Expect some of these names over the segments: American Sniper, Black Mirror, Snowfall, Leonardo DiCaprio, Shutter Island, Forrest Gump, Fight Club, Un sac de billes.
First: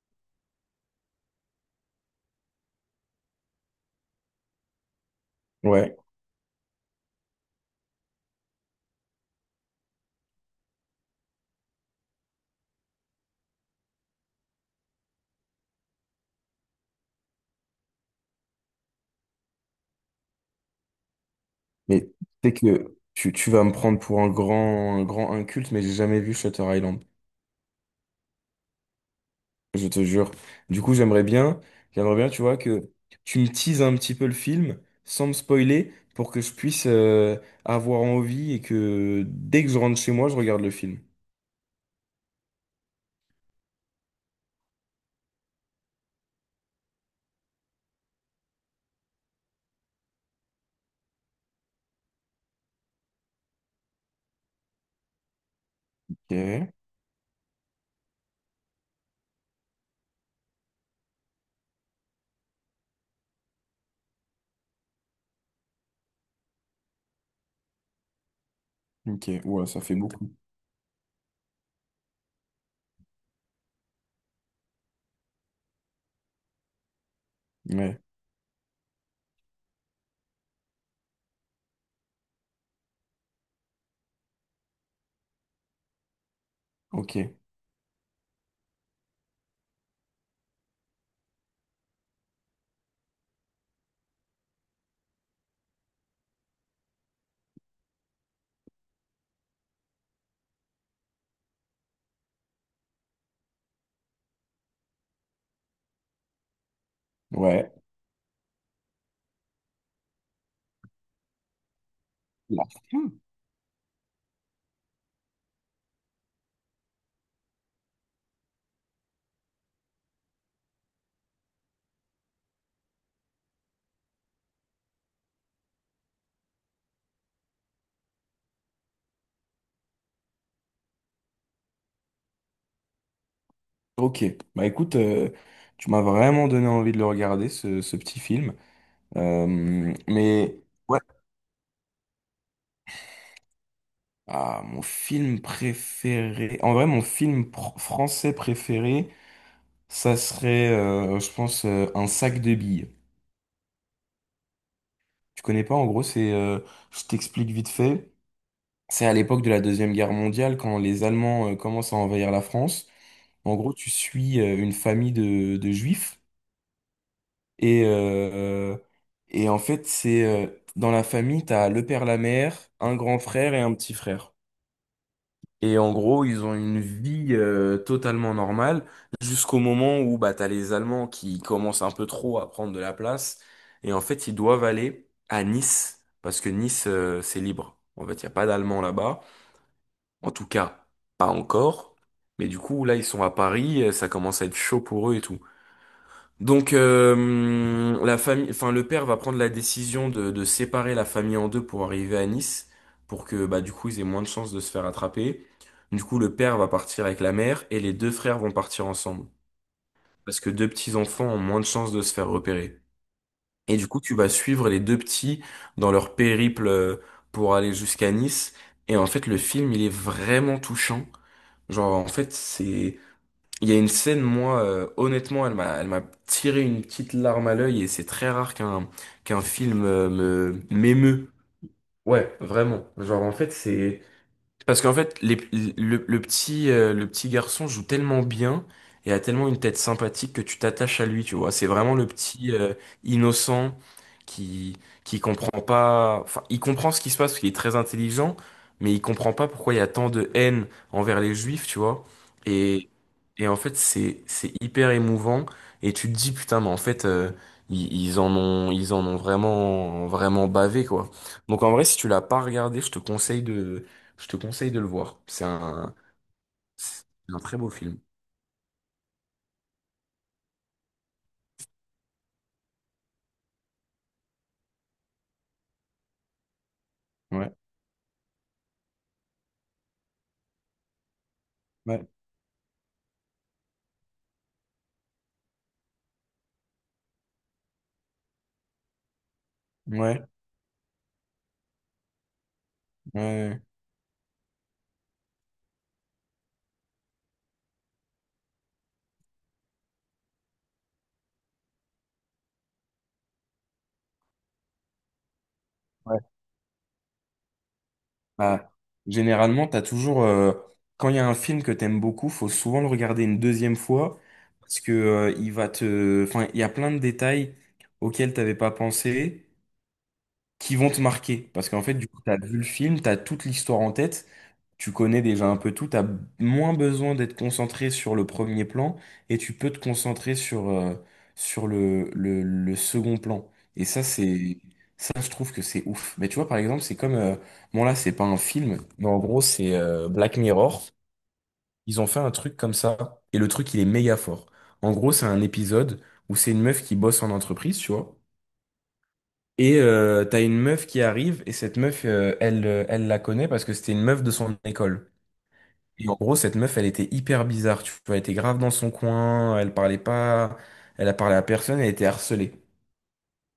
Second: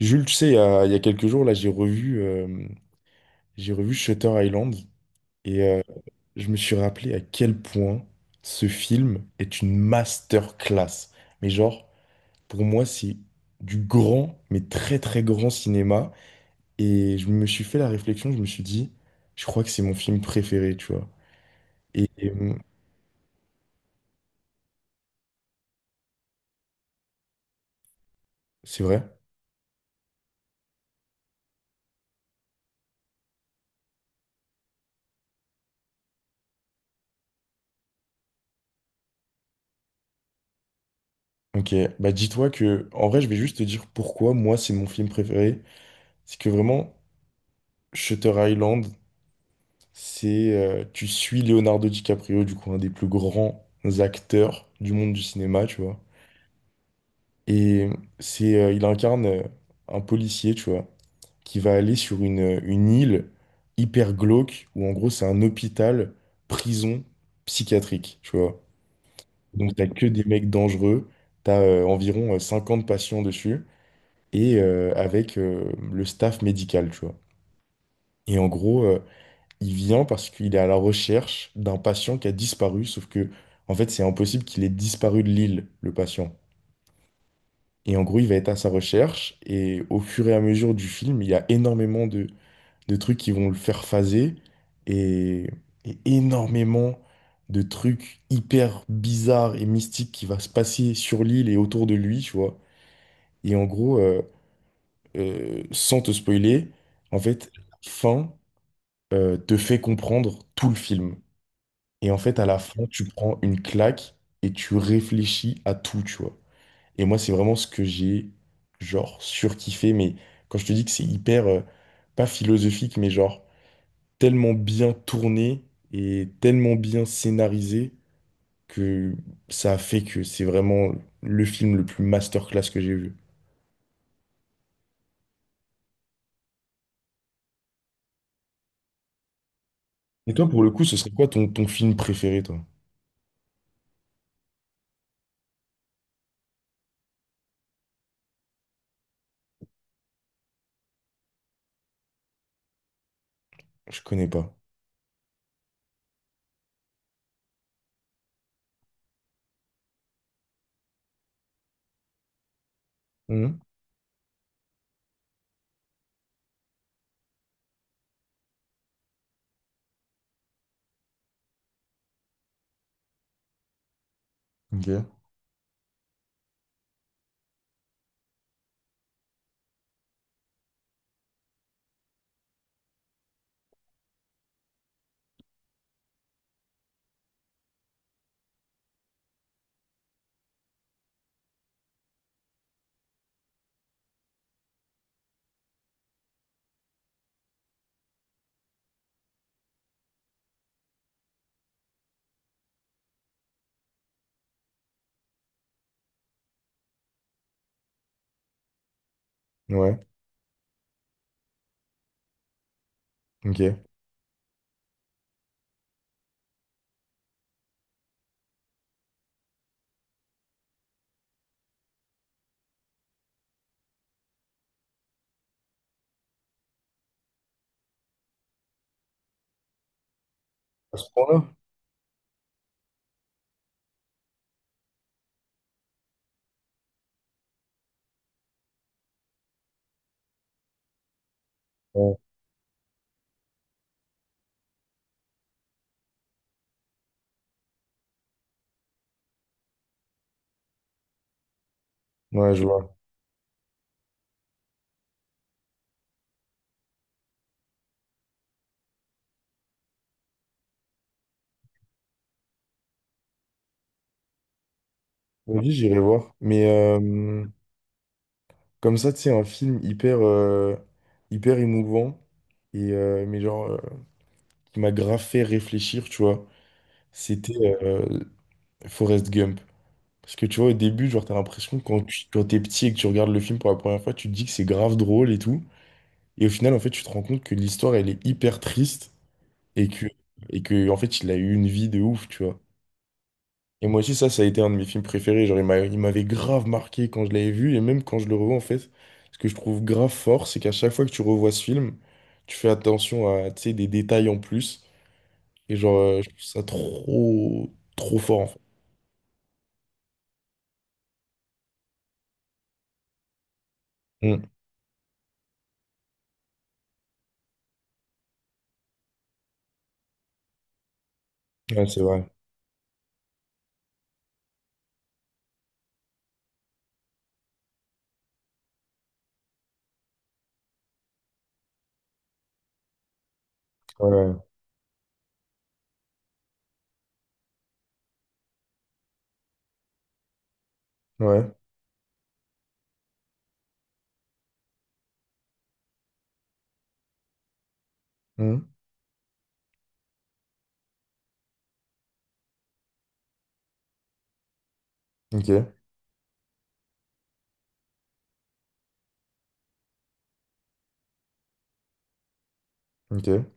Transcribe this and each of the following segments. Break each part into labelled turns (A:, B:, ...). A: Jules, tu sais, il y a quelques jours, là, j'ai revu Shutter Island et euh,
B: Ouais,
A: je me suis rappelé à quel point ce film est une masterclass. Mais genre, pour moi, c'est du grand, mais très très grand cinéma. Et je me suis fait la réflexion, je me suis dit, je crois que c'est mon film préféré, tu vois.
B: mais
A: Et, et,
B: tu sais
A: hum,
B: que tu vas me prendre pour un grand inculte, mais j'ai jamais vu Shutter Island,
A: c'est vrai?
B: je te jure. Du coup, j'aimerais bien, tu vois, que tu me teases un petit peu le film sans me spoiler pour que je puisse avoir envie et que dès que je rentre chez moi, je regarde le film.
A: Ok, bah dis-toi que, en vrai, je vais juste te dire pourquoi moi, c'est mon film préféré. C'est que vraiment, Shutter Island, tu suis Leonardo DiCaprio, du coup, un des plus grands acteurs du monde du cinéma, tu vois.
B: Ok,
A: Et il incarne un policier, tu vois, qui va aller sur une île hyper glauque, où en gros, c'est un hôpital, prison psychiatrique, tu vois.
B: ok, ouais,
A: Donc,
B: ça
A: t'as
B: fait
A: que des
B: beaucoup.
A: mecs dangereux, t'as environ 50 patients dessus, et avec le staff médical, tu vois.
B: Ouais,
A: Et en gros, Il vient parce qu'il est à la recherche d'un patient qui a disparu, sauf que, en fait, c'est impossible qu'il ait disparu de l'île, le patient.
B: ok,
A: Et en gros, il va être à sa recherche, et au fur et à mesure du film, il y a énormément de trucs qui vont le faire phaser, et, et énormément de trucs hyper bizarres et mystiques qui va se passer sur l'île et autour de lui, tu vois. Et en gros, sans te spoiler, en fait,
B: ouais.
A: fin, te fait comprendre tout le film. Et en fait, à la
B: La
A: fin, tu
B: fin.
A: prends une claque et tu réfléchis à tout, tu vois. Et moi, c'est vraiment ce que j'ai, genre, surkiffé. Mais quand je te dis que c'est hyper pas philosophique, mais genre, tellement bien tourné et tellement bien scénarisé que ça a fait que c'est vraiment le film le plus masterclass que j'ai vu.
B: Ok, bah écoute, tu m'as vraiment donné envie de le regarder, ce petit film. Euh,
A: Et toi,
B: mais.
A: pour le coup, ce
B: Ouais.
A: serait quoi ton, ton film préféré, toi?
B: Ah, mon film préféré. En vrai, français préféré, ça serait, je pense, Un sac de billes.
A: Je connais pas.
B: Tu connais pas? En gros, c'est, je t'explique vite fait. C'est à l'époque de la Deuxième Guerre mondiale, quand les Allemands, commencent à envahir la France. En
A: Mhm.
B: gros, tu suis une famille de juifs et, euh, et en fait, c'est dans la famille, t'as le père, la mère, un grand frère et un petit frère.
A: Ok.
B: Et en gros, ils ont une vie totalement normale jusqu'au moment où bah, t'as les Allemands qui commencent un peu trop à prendre de la place. Et en fait, ils doivent aller à Nice parce que Nice, c'est libre. En fait, il n'y a pas d'Allemands là-bas. En tout cas, pas encore. Mais du coup, là, ils sont à Paris, ça commence à être chaud pour eux et tout. Donc la famille, enfin le père va prendre la décision de séparer la famille en deux pour arriver à Nice, pour que bah du coup ils aient moins de chances de se faire attraper. Du coup le père va partir avec la mère et les deux frères vont partir ensemble,
A: Ouais.
B: parce que deux petits enfants ont moins de chances de se faire repérer. Et
A: Ok.
B: du coup tu vas suivre les deux petits dans leur périple pour aller jusqu'à Nice. Et en fait le film il est vraiment touchant. Genre en fait c'est il y a une scène, moi, honnêtement, elle m'a tiré une petite larme à l'œil et c'est très rare qu'un film me
A: À ce
B: m'émeut.
A: point-là?
B: Ouais, vraiment. Genre, en fait, c'est parce qu'en fait, les- le petit garçon joue tellement bien et a tellement une tête sympathique que tu t'attaches à lui, tu vois. C'est vraiment le
A: Ouais.
B: petit innocent qui qui comprend pas. Enfin, il comprend ce qui se passe parce qu'il est très intelligent, mais il comprend pas pourquoi il y a tant de haine envers les juifs, tu vois.
A: Ouais, je
B: Et
A: vois.
B: et en fait, c'est hyper émouvant. Et tu te dis putain, mais en fait, ils en ont ils en ont vraiment vraiment bavé quoi. Donc en vrai, si tu l'as pas regardé, je te conseille de le voir.
A: Vas-y, j'irai voir. Mais
B: C'est un
A: euh,
B: très beau film.
A: comme ça, tu sais, un film hyper hyper émouvant, mais genre qui m'a grave fait réfléchir, tu vois,
B: Ouais,
A: c'était euh, Forrest Gump. Parce que tu vois, au début, genre, t'as l'impression que quand
B: ouais,
A: tu, quand t'es petit et que tu regardes le film pour la première fois, tu te dis que c'est grave drôle et tout. Et au final, en fait, tu te rends compte que l'histoire, elle est hyper triste et que,
B: ouais,
A: et que, en fait, il a eu une vie de ouf, tu vois.
B: ouais,
A: Et moi aussi, ça a été un de mes films préférés. Genre, il m'avait grave marqué quand je l'avais vu, et même quand je le revois, en fait, ce que je trouve grave fort, c'est qu'à chaque fois que tu revois ce film, tu fais attention à, tu sais, des détails en plus. Et genre,
B: ouais.
A: euh, je trouve ça trop, trop fort, en fait.
B: Bah, généralement, t'as toujours, quand il y a un film que t'aimes beaucoup, faut souvent le regarder une deuxième fois
A: Mm.
B: parce que, enfin, il y a plein de détails auxquels t'avais pas pensé qui vont te marquer parce qu'en
A: Ouais,
B: fait,
A: c'est
B: du coup,
A: vrai.
B: t'as vu le film, t'as toute l'histoire en tête, tu connais déjà un peu tout, t'as moins besoin d'être concentré sur le premier plan et tu peux te concentrer sur, sur le second plan. Et ça,
A: Ouais,
B: ça, je trouve que c'est ouf. Mais tu vois, par exemple, c'est comme, bon là, c'est pas un film, mais en gros, c'est Black Mirror.
A: ouais.
B: Ils ont fait un truc comme ça et le truc, il est méga fort. En gros, c'est un épisode où c'est une meuf qui bosse en entreprise, tu vois.
A: Mm.
B: Et t'as une meuf qui arrive et cette meuf, elle la connaît parce que c'était une meuf de son école.
A: Ok,
B: Et en gros, cette meuf, elle était hyper bizarre, tu vois, elle était grave dans son coin, elle parlait pas, elle a parlé à personne, elle était harcelée.
A: ok,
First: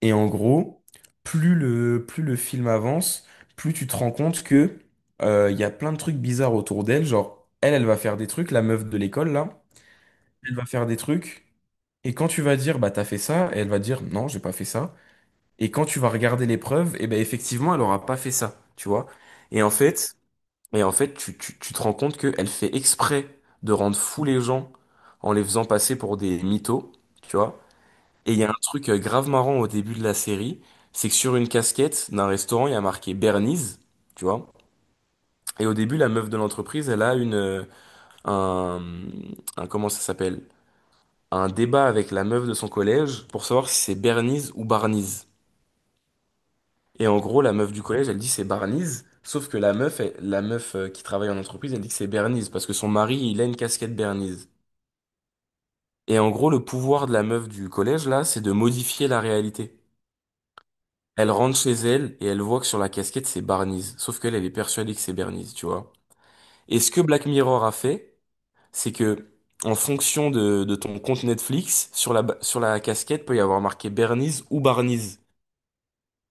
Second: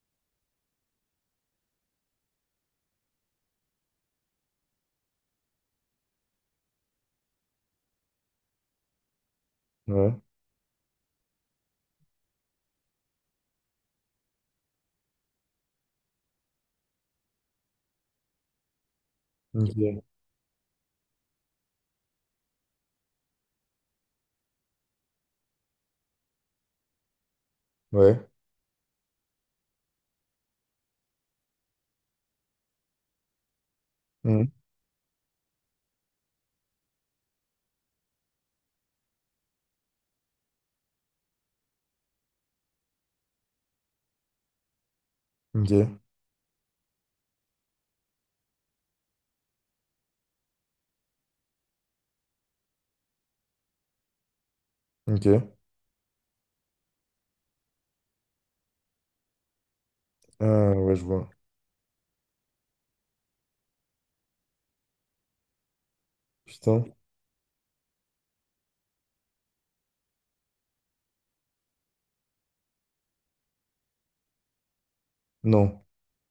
B: Et en gros, plus le film avance, plus tu te rends compte que il y a plein de trucs bizarres autour d'elle, genre, elle va faire des trucs, la meuf de l'école, là,
A: ouais,
B: elle va faire des trucs, et quand tu vas dire, bah, t'as fait ça, elle va dire, non, j'ai pas fait ça, et quand tu vas regarder les preuves, et ben, effectivement, elle aura pas fait ça, tu vois. Et en
A: ok,
B: fait, Et en fait, tu te rends compte qu'elle fait exprès de rendre fous les gens en les faisant passer pour des mythos, tu vois.
A: ouais,
B: Et il y a un truc grave marrant au début de la série, c'est que sur une casquette d'un restaurant, il y a marqué Bernice, tu vois.
A: Mm.
B: Et au début, la meuf de l'entreprise, elle a une, un, un, comment ça s'appelle? Un débat avec la meuf de son collège pour savoir si c'est Bernice ou Barnies.
A: Ok,
B: Et en gros, la meuf du collège, elle dit c'est Barney's. Sauf que la meuf qui travaille en entreprise, elle dit que c'est Bernice parce que son mari, il a une casquette Bernice.
A: ok.
B: Et en gros, le pouvoir de la meuf du collège, là, c'est de modifier la réalité.
A: Ah, ouais, je vois.
B: Elle rentre chez elle et elle voit que sur la casquette, c'est Barney's. Sauf qu'elle, elle est persuadée que c'est Bernice, tu vois. Et ce
A: Putain,
B: que Black Mirror a fait, c'est que, en fonction de ton compte Netflix, sur sur la casquette peut y avoir marqué Bernice ou Barney's.
A: non.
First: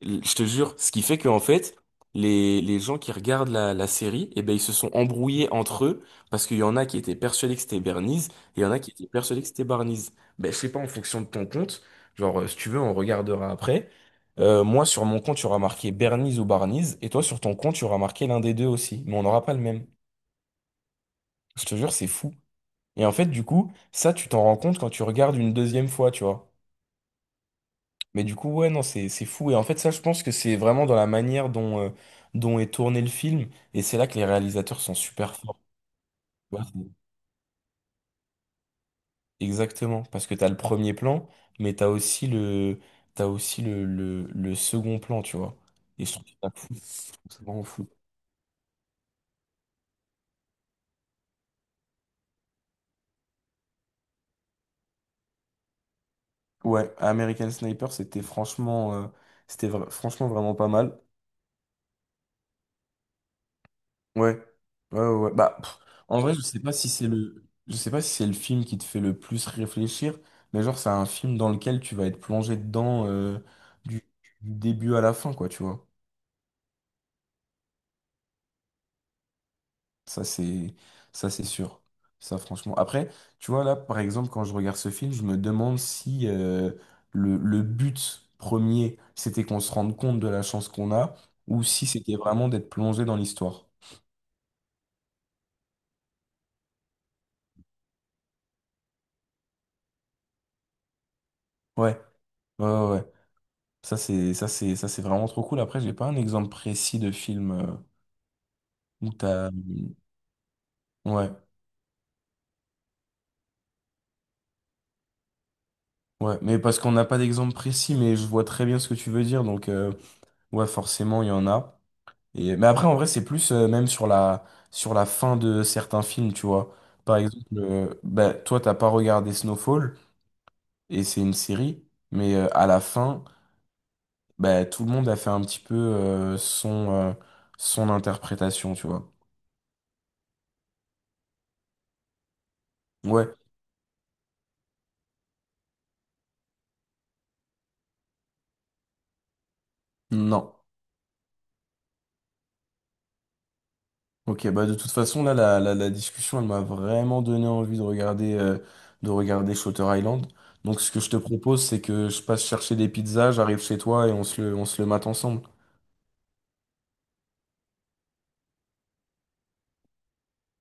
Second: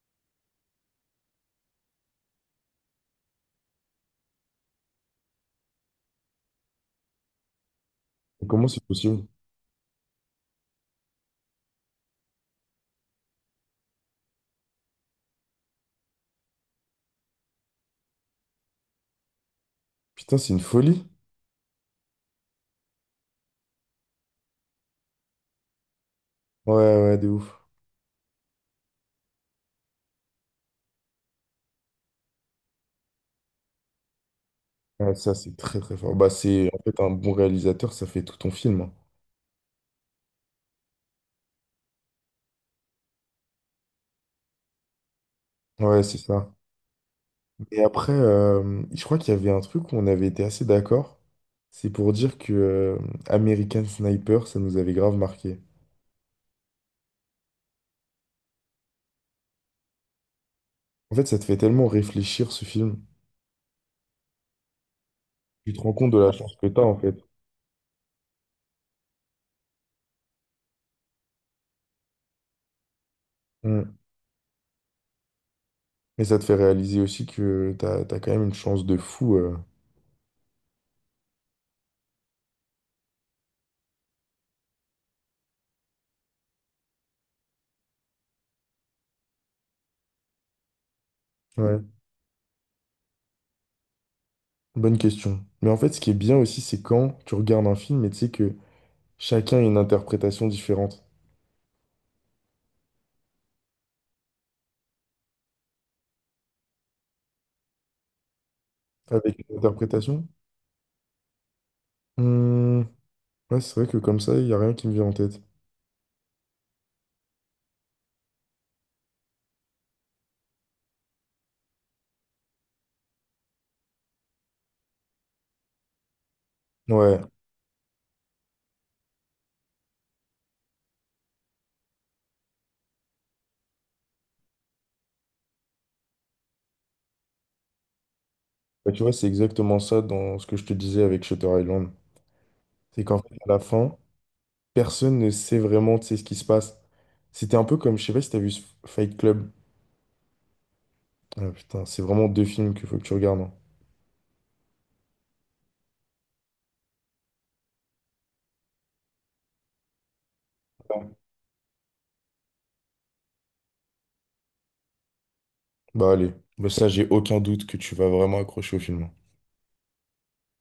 B: Je te jure, ce qui fait qu'en fait, les gens qui regardent la série, eh ben, ils se sont embrouillés entre eux parce qu'il y en a qui étaient persuadés que c'était Bernice et il y
A: Comment
B: en a
A: c'est
B: qui étaient
A: possible?
B: persuadés que c'était Barniz. Ben, je sais pas, en fonction de ton compte, genre, si tu veux, on regardera après. Moi, sur mon compte, tu auras marqué Bernice ou Barniz et toi, sur ton compte, tu auras marqué l'un des deux aussi. Mais on n'aura pas le même.
A: Putain, c'est une folie.
B: Je te jure, c'est fou. Et en fait, du coup, ça, tu t'en rends compte quand tu regardes une deuxième fois, tu vois.
A: Ouais, ouais, de ouf.
B: Mais du coup, ouais, non, c'est fou. Et en fait, ça, je pense que c'est vraiment dans la manière dont, dont est tourné le film. Et c'est là que les réalisateurs sont
A: Ouais, ça,
B: super
A: c'est
B: forts.
A: très très fort. Bah,
B: Tu vois,
A: c'est en
B: c'est-
A: fait un bon réalisateur, ça fait tout ton film, hein.
B: exactement. Parce que t'as le premier plan, mais t'as aussi le second plan, tu vois.
A: Ouais,
B: Et je
A: c'est
B: trouve ça
A: ça.
B: fou. Je trouve ça vraiment
A: Et
B: fou.
A: après, je crois qu'il y avait un truc où on avait été assez d'accord. C'est pour dire que American Sniper, ça nous avait grave marqué.
B: Ouais, American Sniper, c'était franchement, franchement vraiment pas mal.
A: En fait, ça te fait tellement réfléchir ce film.
B: Ouais, ouais, ouais, ouais. Bah,
A: Tu
B: pff,
A: te rends compte de
B: en
A: la
B: vrai,
A: chance que t'as en fait.
B: je sais pas si c'est le film qui te fait le plus réfléchir, mais genre c'est un film dans lequel tu vas être plongé dedans
A: Mm.
B: du, du début à la fin, quoi, tu vois.
A: Et ça te fait réaliser aussi que t'as quand même une chance de fou, euh.
B: Ça c'est, ça c'est sûr. Ça franchement. Après, tu vois là, par exemple, quand je regarde ce film, je me demande si le but premier, c'était qu'on se rende compte de la chance qu'on a, ou
A: Ouais,
B: si c'était vraiment d'être plongé dans l'histoire.
A: bonne question. Mais en fait, ce qui est bien aussi, c'est quand tu regardes un film et tu sais que chacun a une interprétation différente.
B: Ouais, ouais, ouais, ouais. Ça, c'est vraiment trop cool. Après, j'ai pas un exemple précis de film où
A: Avec
B: t'as.
A: une interprétation,
B: Ouais,
A: Hmm, ouais, c'est vrai que comme ça, il n'y a rien qui me vient en tête.
B: ouais. Mais parce qu'on n'a pas d'exemple précis, mais je vois très bien ce que tu veux dire. Donc, ouais, forcément, il y en a. Et… Mais après, en vrai, c'est plus même sur sur la fin de certains films, tu vois. Par
A: Ouais,
B: exemple, bah, toi, t'as pas regardé Snowfall, et c'est une série, mais à la fin, bah, tout le monde a fait un petit peu son interprétation, tu
A: Bah, tu
B: vois.
A: vois, c'est exactement ça dans ce que je te disais avec Shutter Island. C'est qu'en fait,
B: Ouais,
A: à la fin, personne ne sait vraiment, tu sais, ce qui se passe. C'était un peu comme, je sais pas si t'as vu ce Fight Club.
B: non.
A: Ah, putain, c'est vraiment deux films qu'il faut que tu regardes, hein.
B: Ok, bah de toute façon, là, la discussion, elle m'a vraiment donné envie de regarder Shutter Island. Donc, ce que je te propose, c'est que je passe chercher des pizzas, j'arrive chez toi et on se le mate ensemble.
A: Bah allez, Bah, ça, j'ai aucun doute que tu vas vraiment accrocher au film.